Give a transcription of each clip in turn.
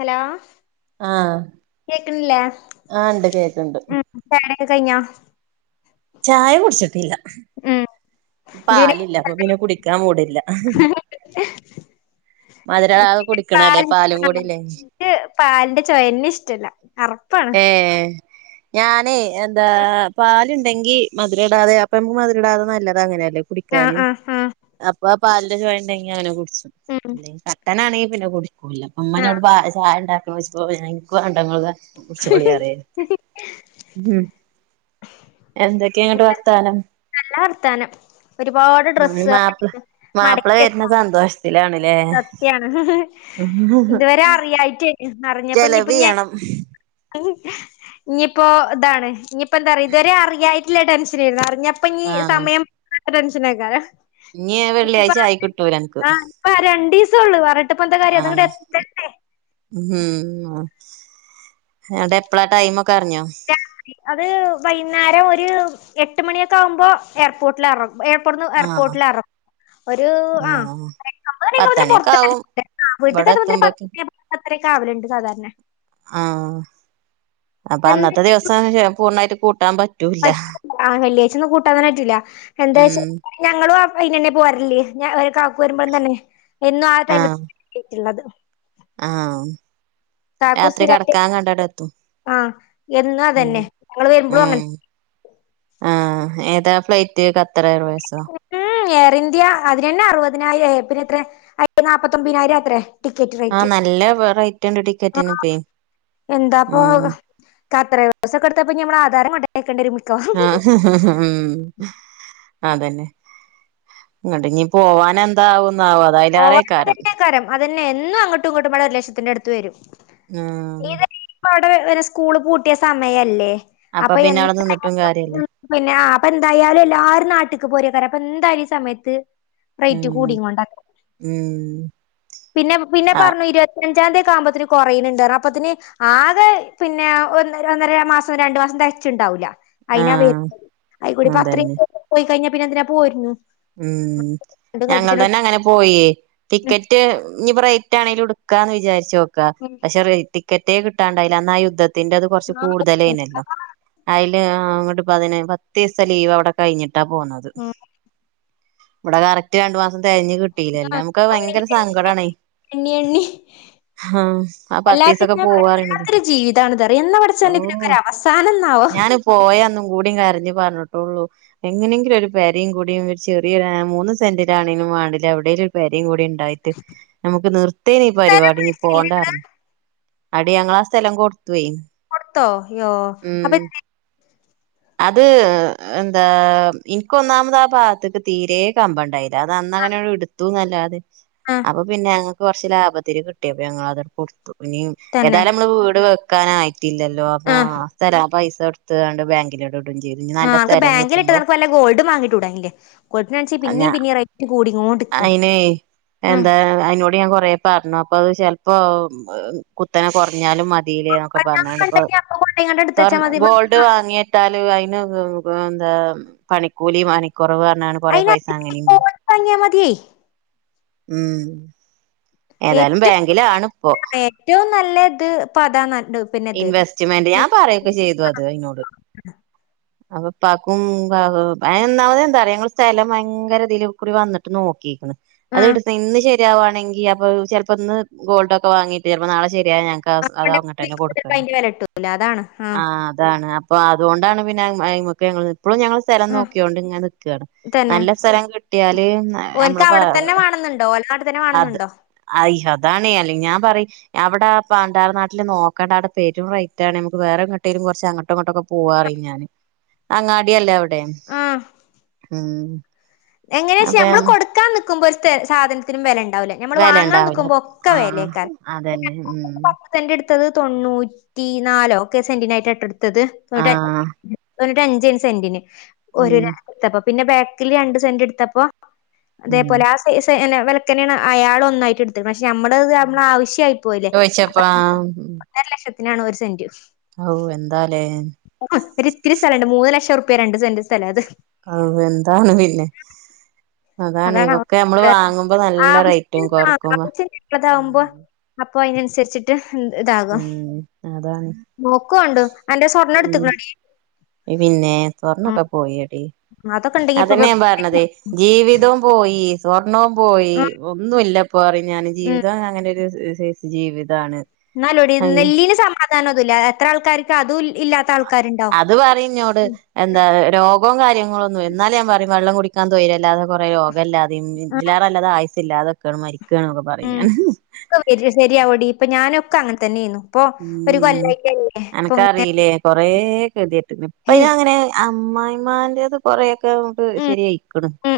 Hello ആ കേക്കണില്ലേ ആ ണ്ട് കേക്ക്ണ്ട് ഉം ചായുടിയൊക്കെ കയ്ഞ്ഞോ ചായ കുടിച്ചിട്ടില്ല ഉം ഇതിന് പാലില്ല അപ്പൊ പിന്നെ കുടിക്കാൻ മൂടില്ല മധ് രടാതെ പാൽ കുടിക്കണല്ലേ പാലും കൂടില്ലെ ക്ക് പാലിന്റെ ചൊയെന്നെഷ്ടല്ല അർ ഏ [inaudible] ഞാനേ എന്താ പാല്ണ്ടെങ്കി മധുരടാതെ അപ്പൊമ്മക്ക് മധുരടാതെ നല്ലതങ്ങനെ ല്ലെ ആഹ് കുടിക്കാന് ആഹ് ആഹ് അപ്പാ പാലിന്റെ ചൊയണ്ടെങ്കി അങ്ങനെ കുടിച്ചും ഉം ല്ലെ ട്ടനാണെങ്കി പിന്നെ കുടിക്കൂല്ല മ്മ ന്നോട് ആഹ് പാ ചായണ്ടാക്കണോയ്ച്ചപ്പോ പിന്നെ ഇൻക്ക് വാണ്ട ഇങ്ങള് കാച്ചി കുടിച്ചോളി പറയും ഉം എന്തൊക്കെങ്ങട്ട് വർത്താനം നല്ല വർത്താനം ഒരുപാട് ഡ്രസ്സ് [unintelligible] മടക്കിയെക്കാന് ന്തോഷത്തിലാണ് ലെ സത്യാണ് ഇതുവരെ അറിയായിറ്റേനു ചെലവ് അറിഞ്ഞപ്പഞ്ഞിപ്പയ് ചെയ്യണം ഞ്ഞി പ്പോ ഇതാണ് ഞ്ഞിപ്പോ എന്താറിയോ ഇത് വെരെ അറിയായിട്ടില്ല ടെൻഷനേര്ന്നു അറി പ്പഞ്ഞി ആഹ് സമയം പോകാത്ത ടെൻഷനേക്കാരം ഇനി വെള്ളിയാഴ്ച്ചായിക്കിട്ടൂലൻക്ക് പ്പ രണ്ടീസൊള്ളു വറ ആ ഉം അടെപ്പളാ ടൈമ് ക്കർഞ്ഞോ രാത്രി അത് വൈന്നേരം ഒരു എട്ട് മണിയൊക്കാകുമ്പോ എയർപോർട്ടിലെറങ്ങും എയർപോർന്ന് ആഹ് എയർപോർട്ടിലെറ ഒരു ആ ആഹ് പത്തണിയൊക്കെ [unintelligible] ആവും ഇവിടെ വീട്ട്ക്കെത്തുമ്പോത്തിന് പത്ത് എത്തുമ്പോക്ക് [unintelligible] പത്തരൊക്കാവല്ണ്ട് സാധാരണെ ആ അപ്പൊ അന്നത്തെ ദിവസം പൂർണ്ണായിട്ട് കൂട്ടാൻ പറ്റ് പറ്റ ആ വെള്ളിയാഴ്ച്ചൊന്നും കൂട്ടാതെന്നെ പറ്റൂല എന്താച്ച ഉം ഞങ്ങളും അപ് അയ്ലെന്നെ പോര്ല് ഞാ കാക്കു വെരുമ്പഴും തന്നെ എന്നും ആ ടൈമ് [unintelligible] ട്ടുള്ളത് ആ കാക്കു രാത്രി സ്ഥിരായിട്ട് കെടക്കാൻ കണ്ടണ്ടെത്തും ആ എന്നും ഉം അതന്നെ ഞങ്ങള് വരുമ്പോഴും അങ്ങനെ ഉം ആ ഏതാ ഫ്ലൈറ്റ് കത്തറെർവെയ്സോ ഉം എയർ ഇന്ത്യ അതിനെന്നെ അറുപതിനായിരായി പിന്നെത്രെ അയ്ന് നാപ്പത്തൊമ്പതിനായിരാത്രേ ടിക്കറ്റ് റേറ്റ് ആഹ് നല്ല റേറ്റ് ഉണ്ട് ആ ടിക്കറ്റിനിപ്പേ എന്താപ്പോ ഉം കത്തറെർവേയ്സൊക്കെ ട്ത്താ പ്പഞ്ഞി ഞമ്മളെ ആധാരം കൊണ്ടേക്കണ്ടി വെരും മിക്കവാറും ആഹ്‌ ഉം അതന്നെ ഇങ്ങട്ട നീ പോവാന എന്താവന്നാവാ പോവാ തന്നെ കരം അതന്നെ എന്നും അങ്ങോട്ടും ഇങ്ങോട്ടും മടെ ഒരു ലക്ഷത്തിന്റെ അടുത്ത് വരും ആഹ് ഇത് ഇപ്പ അവിടെ അവരെ സ്കൂള് പൂട്ടിയ സമയല്ലേ അപ്പൊ പിന്നെ അവിടെ നിന്നിട്ടും കാര്യല്ലേ എന്തായാലാലും പിന്നെ അത് എന്തായാലും എല്ലാരും നാട്ടിക്ക് പോരക്കറ അപ്പൊ എന്തായാലും ഈ സമയത്ത് റേറ്റ് ഉം കൂടിങ്ങോണ്ടാ ഉം പിന്നെ പിന്നെ ആ പറഞ്ഞു ഇരുപത്തഞ്ചാം തീയതി ആകുമ്പോത്തന് കുറേയനുണ്ടാരുന്നു അപ്പത്തിന് ആകെ പിന്നെ ഒന്ന ഒന്നര മാസം രണ്ടു മാസം തികച്ചുണ്ടാവൂല അയിന് വ ആഹ് അയി കൂടിപ്പ അത്രയും അതന്നെ പോയി കഴിഞ്ഞ പിന്നെ എന്തിനാ പോയിരുന്നു ഉം ഞങ്ങൾ തന്നെ അങ്ങനെ പോയി ടിക്കറ്റ് ഇനിയിപ്പം റേറ്റ് ആണെങ്കിലും എടുക്കുക എന്ന് വിചാരിച്ച് നോക്കാ പക്ഷെ റേറ്റ് ടിക്കറ്റേ കിട്ടാണ്ടായില്ല അന്നാ ആ യുദ്ധത്തി ത്തിന്റെ അത് കുറച്ച് കൂടുതലേന്നല്ലോ അതില് അങ്ങോട്ട് പതിന പത്ത് ദിവസം ലീവ് അവിടെ കഴിഞ്ഞിട്ടാ പോന്നത് ഉം ഇവിടെ കറക്റ്റ് രണ്ടു മാസം തികഞ്ഞ് കിട്ടിയില്ല എല്ലാം നമുക്ക് ഭയങ്കര സങ്കട ആണെ എണ്ണി എണ്ണി ആ അല്ലാത്ത പത്തീസൊക്കെ പോവാ പറയാ പറയണത് അല്ലാത്തൊരു ജീവിതണതറിയ എന്ന പഠച്ചന്റെ ഓഹ് ഇതിനൊക്കെര അവസാനം എന്നാവോ ഞാന് പോയന്നും കൂടിയും കരഞ്ഞ് പറഞ്ഞിട്ടുള്ളൂ എങ്ങനെങ്കിലും ഒരു പെരയും കൂടിയും ചെറിയ മൂന്ന് സെന്റിലാണെങ്കിലും വേണ്ടില എവിടേലും ഒരു പെരയും കൂടി ഉണ്ടായി നമുക്ക് നിർത്തേന ഈ തരം പരിപാടി ഇനീ പിടിച്ചില്ലേ പോണ്ട ഇങ്ങള് അറിഞ്ഞു അടി ഞങ്ങൾ ആ സ്ഥലം കൊടുത്തുവയി ത്തോ യ്യോ അപ്പെ അത് എന്താ എനിക്കൊന്നാമത ആ ഭാഗത്തക്ക് തീരെ കൺഫോർട്ടയിരുന്നു അത് അന്ന ആഹ് അങ്ങനെയ എടുത്തുന്നു അല്ലാതെ ആഹ് അപ്പൊ പിന്നെ ഞക്ക് കുറച്ച് ലാഭത്തിരി കിട്ടിയപ്പോൾ ഞങ്ങൾ അത് കൊടുത്തു ഇനി തന്നെ ഏതാലും നമ്മള് വീട് വെക്കാന പിട്ടില്ലല്ലോ അപ്പൊ ആഹ് സ്ഥല പൈസ കൊടുത്തണ്ട് ബാങ്കിലോടെ ഇടും ചെയ ആഹ്ക്ക് ബാങ്കിലിട്ട്നക്ക്ല്ല ഗോൾഡ് വാങ്ങിട്ടടൻില്ലേ ഗോൾഡിന് പിന്നേ ഞാ പിന്നെയും റേറ്റ് കൂടിങ്ങോണ്ട്ടുക്ക അയിനെ എന്താ [unintelligible] ൻ കൊറേ പറഞ്ഞു അപ്പൊ അത് ചെലപ്പോ കുത്തനെ കുറഞ്ഞാലും മതിയില്ല പറഞ്ഞ് ഇപ്പൊ ണ്ടെങ്കി അപ്പൊ കൊണ്ടോയിങ്ങാണ്ട് എടുത്തച്ചാ സ്വർണ മതി ഗോൾഡ് ് വാങ്ങിയിട്ടാല് അതിന് എന്താ പണിക്കൂലി മണിക്കുറവ് [unintelligible] കുറെ അയിന് പൈസ അങ്ങനെയും [unintelligible] മതിയേ ഉം ഏതായാലും ഏറ്റവും ബാങ്കിലാണ് ഇപ്പോ ഏറ്റവും നല്ലത് പത ന ഇൻവെസ്റ്റ്മെന്റ് ഞാൻ പറയക്കെ ചെയ്തു അത് അതിനോട് [inaudible] അപ്പൊ പകും അന്നാമത എന്താറ ഞങ്ങള് സ്ഥലം ഭയങ്കര ഇതിൽക്കൂറി വന്നിട്ട് നോക്കിക്കണ് അത് ആഹ് എടുത്ത് ഇന്ന് ശരിയാവാണെങ്കിൽ അപ്പൊ ചിലപ്പോ ഇന്ന് ഗോൾഡൊക്കെ വാങ്ങീട്ട് ചിലപ്പോ നാളെ ശരിയാ ഞങ്ങക്ക് അത് അങ്ങോട്ട്ന്നെ കൊടുക്ക അയിന്റെ വില ഇട്ടൂല അതാണ് ആഹ് അതാണ് അപ്പൊ അതുകൊണ്ടാണ് പിന്നെ ഇപ്പോഴും ഞങ്ങൾ സ്ഥലം ഉം നോക്കിയോണ്ട് ഇങ്ങനെ നിക്കുകയാണ് തന്നെ നല്ല സ്ഥലം കിട്ടിയാല് ഓൻക്ക് നമ്മള് അവിടെ തന്നെ വേണന്നുണ്ടോ ഓലെ നാട്ടിൽ തന്നെ അത് വേണന്നുണ്ടോ അയ്യോ അതാണ്ല്ല ഞാൻ പറയി അവിടെ പണ്ടർ നാട്ടില് നോക്കണ്ട അവിടെ [unintelligible] ആണ് നമക്ക് വേറെ എങ്ങട്ടേിലും കുറ അങ്ങോട്ടുംങ്ങോട്ടക്കെ പോവാറ ഞാന് അങ്ങാടല്ലേ അവിടെ ഉം എങ്ങന ചേച്ചി അപ്പൊ നമ്മള് കൊടുക്കാ നിക്കുമ്പോ ഒരു സാധനത്തിനും വില ഉണ്ടാവില്ലേ നമ്മള് വെല വാങ്ങാൻ ഉണ്ടാവൂല നിക്കുമ്പോ ഒക്കെ ആഹ് വേലേക്കാറ് അതന്നെ ഉം [unintelligible] സെന്റ് എടുത്തത് തൊണ്ണൂറ്റി നാലോ ഒക്കെ സെന്റിനായിട്ട് എടുത്തത് ആഹ് തൊണ്ണൂറ്റ [unintelligible] അഞ്ചേനു സെന്റിന് ഒരു ഉം [unintelligible] എടുത്തപ്പോ പിന്നെ ബാക്കില് രണ്ട് സെന്റ് എടുത്തപ്പോ ഉം അതേപോലെ ആ [unintelligible] വെലക്കെന്നാണ് അയാള് ഒന്നായിറ്റ് എടുത്തുക്കണെ പക്ഷെ ഞമ്മള് [unintelligible] നമ്മളെ ആവശ്യായി പോയില്ലേ അപ്പൊ ചോയിച്ചപ്പാ [unintelligible] ഒന്നര ലക്ഷത്തിനാണ് ഒരു സെന്റ് ഹാവൂ എന്താല്ലേ ഒരിത്തിരി സ്ഥലണ്ട് മൂന്ന് ലക്ഷം ഉറുപ്യാത് രണ്ട് സെന്റ് സ്ഥലാ അത് ആവൂ എന്താണ് പിന്നെ അതാണ് ഇവൊക്കെ നമ്മള് വാങ്ങുമ്പോ നല്ല റേറ്റും ആവശ്യത്തിന് കൊറക്കുമ്പോ ആവശ്യം ഇള്ളതാവുമ്പോ ഉം അപ്പൊ അയിനനുസരിച്ചിട്ട് ഉം ഇതാകും ഉം അതാണ് നോക്കോണ്ടു അന്റെ സ്വർണ്ണം ഉം എടുത്തുക്കണോടി പിന്നെ ഉം സ്വർണ്ണൊക്കെ പോയടി അതൊക്കെ ഇണ്ടെങ്കി ഇപ്പൊ അതെന്നെയാ ഞാൻ പറഞ്ഞതെ ജീവിതോം പോയി സ്വർണ്ണോം പോയി ഉം ഒന്നും ഇല്ലപ്പ് പ്പോ പറയ് ഞാന് ഉം ജീവിതം അങ്ങനെ ഒരു സൈസ് ജീവിതാണ്. ഇന്നാലു എടി നെല്ലിന് സമാധാനം ഒന്നൂല്ലാല്ലോ എത്ര ആൾക്കാര്ക്ക് അതും ഇല്ലാത്ത ആൾക്കാര് ഇണ്ടാവും. അത് പറയും ഇന്നോട് എന്താ രോഗവും കാര്യങ്ങൾ ഒന്നും എന്നാലും ഞാൻ പറയും വെള്ളം കുടിക്കാൻ തൊയ്രല്ലാതെ കൊറെ യോഗം ഇല്ലാതെയും ആഹ് ഇതില് എറെ നല്ലത് ആയുസ്സ് ഇല്ലാതെക്കാണ് മരിക്കാണ്ന്നൊക്കെ പറയും ഞാന് ക്കെ വെര് ശരി ശരിയാവോടി ഇപ്പ ഞാനൊക്കെ അങ്ങനെ തന്നെ ആയിന്നു. ഉം അനക്കറിയില്ലേ കൊറെ ഗതികെട്ടിന് ഇപ്പ അയിന് ഏയ് അങ്ങനെ അമ്മായിമ്മാന്റെത് കൊറെയൊക്കെ നമ്മക്ക് ഉം ശരി ആയിക്കണ് ഉം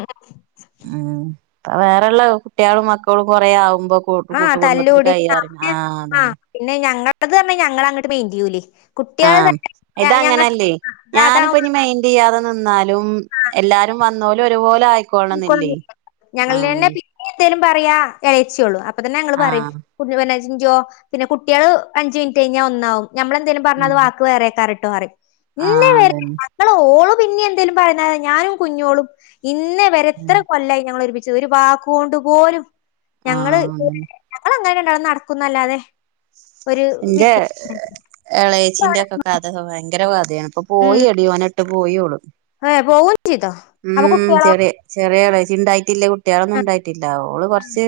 ഉം. അത് വേറെള്ള കുട്ട്യാളും മക്കളും കൊറേ ആവുമ്പോ കൂട്ട് ആഹ് കൂട്ടുകുടുംബത്തില് തല്ലൂടി ആ കയ്യാറിയുമ്പം പിന്നെ ആഹ് അതന്നെ. പിന്നെ ഞങ്ങളത് പറഞ്ഞാ ഞങ്ങള് അങ്ങട്ട് മൈൻഡ് ചെയ്യൂലേ. കുട്ട്യാള് ആം തന്നെ ഞ- ഞങ്ങ ഇതങ്ങനല്ലേ ആ, ഞാൻ ഇപ്പം അതാവുമ്പോ ഇനി മൈൻ ൻഡ് ചെയ്യാതെ നിന്നാലും എല്ലാരും വന്നോല് ഒരുപോലെ ആയി ക്കോളണന്നില്ലേ ആം. ഞങ്ങളെന്നെ പിന്നെ എന്തേലും പറയാ എളേച്ചിയെ ഉള്ളൂ അപ്പൊ തന്നെ ഞങ്ങള് പറയും. ആഹ് [unintelligible] ചിഞ്ചോ പിന്നെ കുട്ട്യാള് അഞ്ച് മിനിറ്റ് കഴിഞ്ഞാ ഒന്നാവും ഞമ്മള് എന്തേലും പറഞ്ഞാ അത് ഉം വാക്ക് വേറെയായിക്കാറ ട്ടോ പറയും ഇന്നേ ആഹ് വരെ [unintelligible] അതന്നെ ങ്ങള് ഓള് പിന്നെ എന്തേലും പറയ്ന്നല്ലാതെ ഞാനും കുഞ്ഞോളും ഇന്നേ വരെ ഇത്ര ഉം കൊല്ലായി ഞങ്ങള് ഒരുമിച്ച് ച്ച് ഒരു വാക്ക് കൊണ്ട് പോലും ഞങ്ങള് ആഹ് അതന്നെ ഞങ്ങള് ഇങ്ങനെ രണ്ടാളും നടക്കുന്നല്ലാതെ ഒരു വി. ഇന്റെ [unintelligible] അത് ഭയങ്കര കഥയാണ് ഇപ്പൊ പോയി എടി ഓനെ ഇട്ട് പോയി ഓള്. അതെ പോകും ചെയ്തോ. അപ്പൊ ഉം കുട്ടികളോ ചെറിയ ചെറിയ ആളാ ഇച്ച് ഇണ്ടായിട്ടില്ല കുട്ടികളൊന്നും ഇണ്ടായിട്ടില്ല ഓള് കൊറച്ച്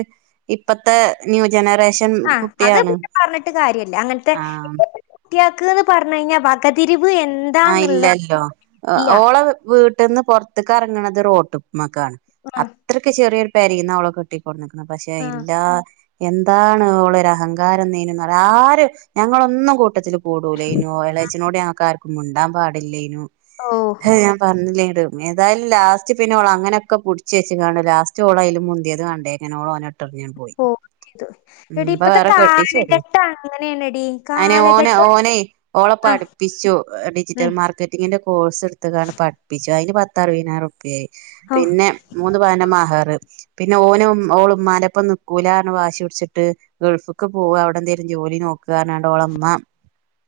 ഇപ്പത്തെ ന്യൂ ജനറേഷൻ ആഹ് അത് കുട്ടിയാണ് പിന്നെ പറഞ്ഞിട്ട് കാര്യല്ല അങ്ങൻത്തെ ആഹ് കുട്ട്യാക്ക്ന്ന് പറഞ്ഞ് കഴിഞ്ഞാ വകതിരിവ് എൻ. ആഹ് ഇല്ലല്ലോ ആഹ് ഓളെ വീട്ട്ന്ന് പൊറത്തക്ക് എറങ്ങണത് റോട്ടു മ്മക്കാണ് ആ അത്രക്ക് ചെറിയൊരു പേരെന്നാ ഓളെ കെട്ടി കൊണ്ടന്നക്കണേ പക്ഷെ ആ ഇല്ലാ എന്താണ് ഓളൊരു അഹങ്കാരന്നേനു അറിയോ ആര് ഞങ്ങളെ ഒന്നും കൂട്ടത്തില് കൂടുലേനു എളേച്ചനോട് ഞങ്ങക്ക് ആർക്കും മിണ്ടാൻ പാടില്ലേനു ഓ [unintelligible] പറഞ്ഞിലേടു ഏതായാലും ലാസ്റ്റ് പിന്നോള് അങ്ങനെ ഒക്കെ പുടിച്ച് വെച്ച് കാണ്ട് ലാസ്റ്റ് ഓള് അതില് മുന്തിയത് കണ്ടേ അങ്ങനെ ഓള് ഓനെ ഇട്ടെറിഞ്ഞ് അങ്ങ് പോയി. ഓ ഇത് ഉം എടി ഇപ്പ ഇപ്പത്തെ വേറെ കെട്ടിച്ചെടി കാലഘട്ടം അങ്ങനെയാണെടി അയ്നെ ഓനെ കാലഘട്ടം ഓനെ ഓളെ ആ പഠിപ്പിച്ചു. ഏഹ് ഡിജിറ്റൽ ഉം മാർക്കറ്റിങ്ങിന്റെ കോഴ്സ് എടുത്തുകാണ്ട് പഠിപ്പിച്ചു അയിന് പത്ത് അറുപതിനായിരം ഉറുപ്യ ആയി. ഔ പിന്നെ മൂന്ന് പവൻ്റെ മഹറ്. പിന്നെ ഓനും ഓള് ഉമ്മാൻ്റൊപ്പം നിക്കൂലാ പർഞ്ഞ് വാശി പിടിച്ചിട്ട് ഗൾഫ്ക്ക് പോവാ അവടെ എന്തെലും ജോലി നോക്കാന്ന് പറഞ്ഞാണ്ട് ഓളെ ഉമ്മ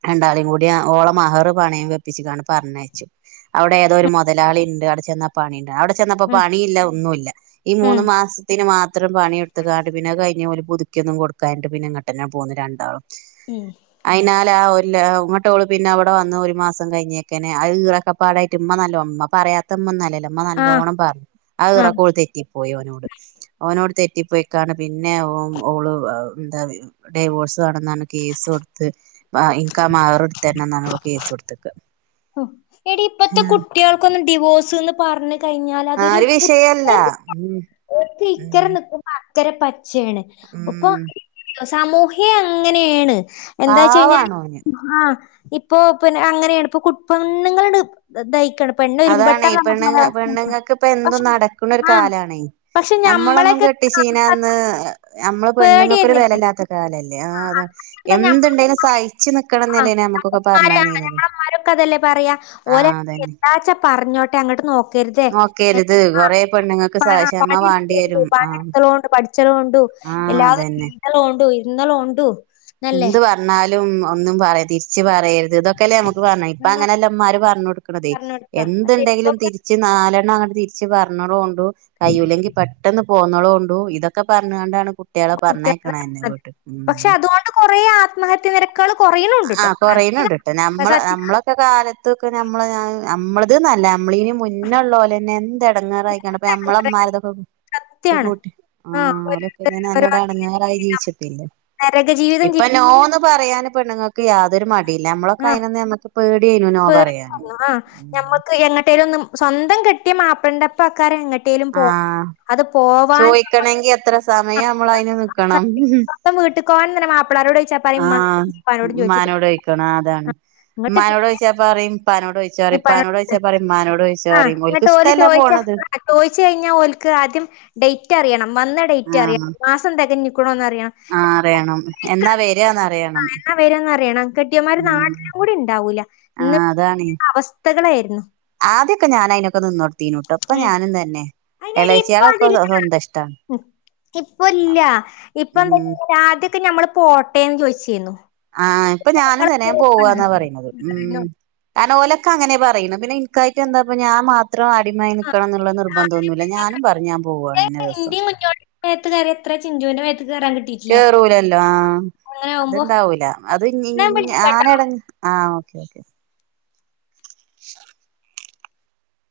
രണ്ടാളെയും കൂടി ഓളെ മഹറും പണയം വെപ്പിച്ച് കാണ്ട് പറഞ്ഞ് അയച്ച് അവിടെ ഏതോ ഒരു മുതലാളി ഇണ്ട് അവിടെ ചെന്നാ പണി ഇണ്ട് അവിടെ ചെന്നപ്പോ ഉം പണി ഇല്ല ഒന്നുല്ല. ഈ ഉം മൂന്ന് മാസത്തിന് മാത്രം പണി എടുത്തുക്കാണ്ട് പിന്നെ അത് കഴിഞ്ഞ് ഓല് പുതുക്കി ഒന്നും കൊടുക്കാഞ്ഞിട്ട് പിന്നങ്ങ. ട്ടന്നെ പോന്നു രണ്ടാളും. ഉം. അയിനാലെ ആ [unintelligible] ഇങ്ങട്ട് ഓള് പിന്നെ അവിടെ വന്നോരും. മാസം കഴിഞ്ഞേക്കന്നെ അയ് ഒക്കെ പാടായിട്ട് ഉമ്മ നല്ല ഉമ്മ പറയാത്ത ഉമ്മ ഒന്നല്ലല്ലോ. ൻ്റമ്മ ആ നല്ലോണം പർഞ് ആ ഈറക്കോള് തെറ്റിപ്പോയി ഓനോട് ഓനോട് തെറ്റിപ്പോയി. ക്കാണ് പിന്നെ ഓം ഓള് ന്താ വരും. ഡൈവോഴ്സ് വണെന്നാണ് കേസൊട്ത്ത് ബ ഇൻകാ മഅ്റ്ട്ത്തര്നം ന്നർഞ്ഞ് ഓള് കേസൊട് ത്ത്ക്ക. ഹൊ എടീ ഇപ്പത്ത കുട്ട്യാൾക്കൊന്നും ഡിവോഴ്സ് ന്ന് പർഞ്ഞ് ആ കൈഞ്ഞാലതൊരു ഒരു വിഷയല്ല പുത്തരി. [unintelligible] ഓര്ക് ഇക്കര ഉം നിക്കുമ്പോ അക്കര പച്ചേണ്. ഒപ്പൊ... ഉം സമൂഹ്യ അങ്ങനെയാണ്. എന്താ വെച്ച കഴിഞ്ഞാല്... പാവാണ് ഓന് ഹ. ഇപ്പൊ പിന്നെ അങ്ങനെയാണ്. ഇപ്പൊ പെണ്ണുങ്ങളുണ്ട്... ദായ്ക്കാണ്. പെണ്ണ അതാണ്. പെണ്ണുങ്ങ പെണ്ണുങ്ങൾക്ക് ഇപ്പൊ പക്ഷെ എന്തും നടക്കുന്ന ഒരു ആഹ് കാലാണ്. പക്ഷെ നമ്മളൊന്നും ഞമ്മളൊക്കെ കെട്ടിചീനന്ന് നമ്മള് പെണ്ണുങ്ങൾക്കൊരു പേടിയായിരുന്നില്ലേ വിലയില്ലാത്ത കാലല്ലേ. ആ അത. അതെന്താ ഞമ്മ എന്തുണ്ടേലും സഹിച്ചു ആഹ്. നിക്കണംന്നല്ലേന നമ്മുക്കൊക്കെ പറഞ്ഞാന്നീനത്. ഓര എന്താച്ചാ പറഞ്ഞോട്ടെ. അങ്ങോട്ട് നോ കരുതെ, നോക്കരുത് നിമ കൊറേ പെണ്ണുങ്ങൾക്ക് സ ക്ഷമ വേണ്ടി വരും ആ പണിടകളുണ്ട്, ഉണ്ട് പഠിച്ചലുണ്ടു... ആ എല്ലാതെ അതന്നെ ഇന്നലും ഉണ്ടു, ഇന്നലും ഉണ്ടു. എന്ത് പറഞ്ഞാലും ഒന്നും പറയാ തിരിച്ചു പറയരുത് ഇതൊക്കെല്ലേ നമുക്ക് പറഞ്ഞത്, ഇപ്പ അങ്ങനെല്ല... മ്മാര് പറഞ്ഞ് കൊടുക്കണതേ പറഞ്ഞൊട്ക്ക. പക്ഷെ എന്തുണ്ടെങ്കിലും ഇപ്പൊക്കെ തിരി... ച്ച് നാലെണ്ണം അങ്ങട്ടെ തിരിച്ച് പറഞ്ഞലോണ്ടു, കഴിയൂല്ലെങ്കിൽ പെട്ടെന്ന്... പോന്നളോണ്ടൂ, ഇതൊക്കെ പറഞ്ഞുകൊണ്ടാണ് കുട്ടികളെ കുട്ട്യേളെ പറഞ്ഞേക്കണന്നെ വീട്ട്... പക്ഷെ ഉം. അതുകൊണ്ട് കൊറേ ആത്മഹത്യ നിരക്കുകൾ കൊറയുണുണ്ട്ട്ടോ. അങ്ങന... ന്റെ കാലത്തൊക്കെ നമ്മളെ ഞാ നമ്മളത് നല്ല നമ്മളിന് മുന്നള്ളോലെ ന്നെ എന്ത് എടങ്ങാറായിക്കണ്. അപ്പ നമ്മളമ്മാർതൊക്കെ... സത്യാണ്. ട്ടെ, ആ ആഹ് ലപ്പന്നെ നല്ലോനടങ്ങാറായി ജീവിച്ചട്ടല്ലേ, നരക ജീവിതം ഇപ്പ... ജീവി നോന്ന് പറയാന് പെണ്ണുങ്ങൾക്ക് യാതൊരു മ പിന്നെ നമ്മളൊക്കെ ആഹ് അയിനൊന്ന് നമ്മക്ക് പേടെയിനു നോ പറയാനും. ഉം ഉം. പ എങ്ങട്ടേലും ഒന്നും സ്വന്തം കെട്ടിയ മാപ്പൾണ്ടപ്പക്കാരം എങ്ങട്ടേലും പോ, അത് പോവാൻ... നമ്മക്ക് നക്കണമെങ്കി എത്ര സമയം നമ്മൾ അതിന് നക്കണം. അപ്പ വീട്ട് പോവാൻന്നെ മാപ്പളാരോടോയിച്ച... ആഹ, മ്മാനോടോയിക്കണം അതാണ്. ഇങ്ങട്ട് മ്മാനോട് ചോയിച്ചപ്പ പറയും പ്പാനോടോ പ്പാനോടോയിച്ച പറയും മ്മാ ആഹ, എന്നട്ടോല് ചോദിച്ച ആ ചോയിച്ച കഴിഞ്ഞാ ഓൽക്ക് ആദ്യം... ഡേറ്റ് അറിയണം. വന്ന ഡേറ്റ് അറിയണം. മാസം തികഞ്ഞ ക്കണോന്ന് അറിയണം. ആ അറിയണം. എന്നാ വരാന്ന് അറിയണം. ആ എന്നാ വരാന്ന അറിയണം. കെട്ടിയമാര് ഉം നാട്ടിലുകൂടി ഉണ്ടാവൂല. ഇന്ന് ആഹ് അതാണ് അവസ് വസ്ഥകളെയിര്നി. ആദ്യൊക്കെ ഞാന അതിന നൊക്കെ നിന്നൊട്തീനിട്ടൊ, ഇപ്പൊ ഉം ഞാനും തന്നെ, അയിനെടി എളച്ചികളൊക്കെ സ്വന്തഷ്ട. ഇപ്പ ഇല്യാ, ഇപ്പ ഉം എന്താച്ച ആദ്യൊക്കെ ഞമ്മള് പോട്ടെന്ന് ചോദിചീനു. ആഹ, ഇപ്പൊ ഞാനുംതന്നെ പോവന്നാ പറയുന്നത്. ഉം... കാരണം ഓലൊക്കെ അങ്ങനെ പറയുന്ന്, പിന്നെ ഇൻക്കായിട്ട എന്താപൊ ഞാൻ മാത്ര ഇത്ര അടിമായി നൽക്കണം എന്നുള്ള നിർബന്ധന്നുമല്ല. ഞാനും പറഞ്ഞ് ഞാൻ പോവാണ് ഇന്ന ദിവസം. വേത്ത് കയറി ഇത്ര ചിഞ്ചുന്റെമേത്ത് കേറാൻ കിട്ടി കേറൂലല്ലോ, ആഹ, അത്ണ്ടാവൂല. അത് ഇഞ്ഞി ഞാൻ ഇഞ്ഞി വിളിക്കാട്ടോ ഞാനടൻ ആ, ഓക്കേ ഓക്കെ. ശർ.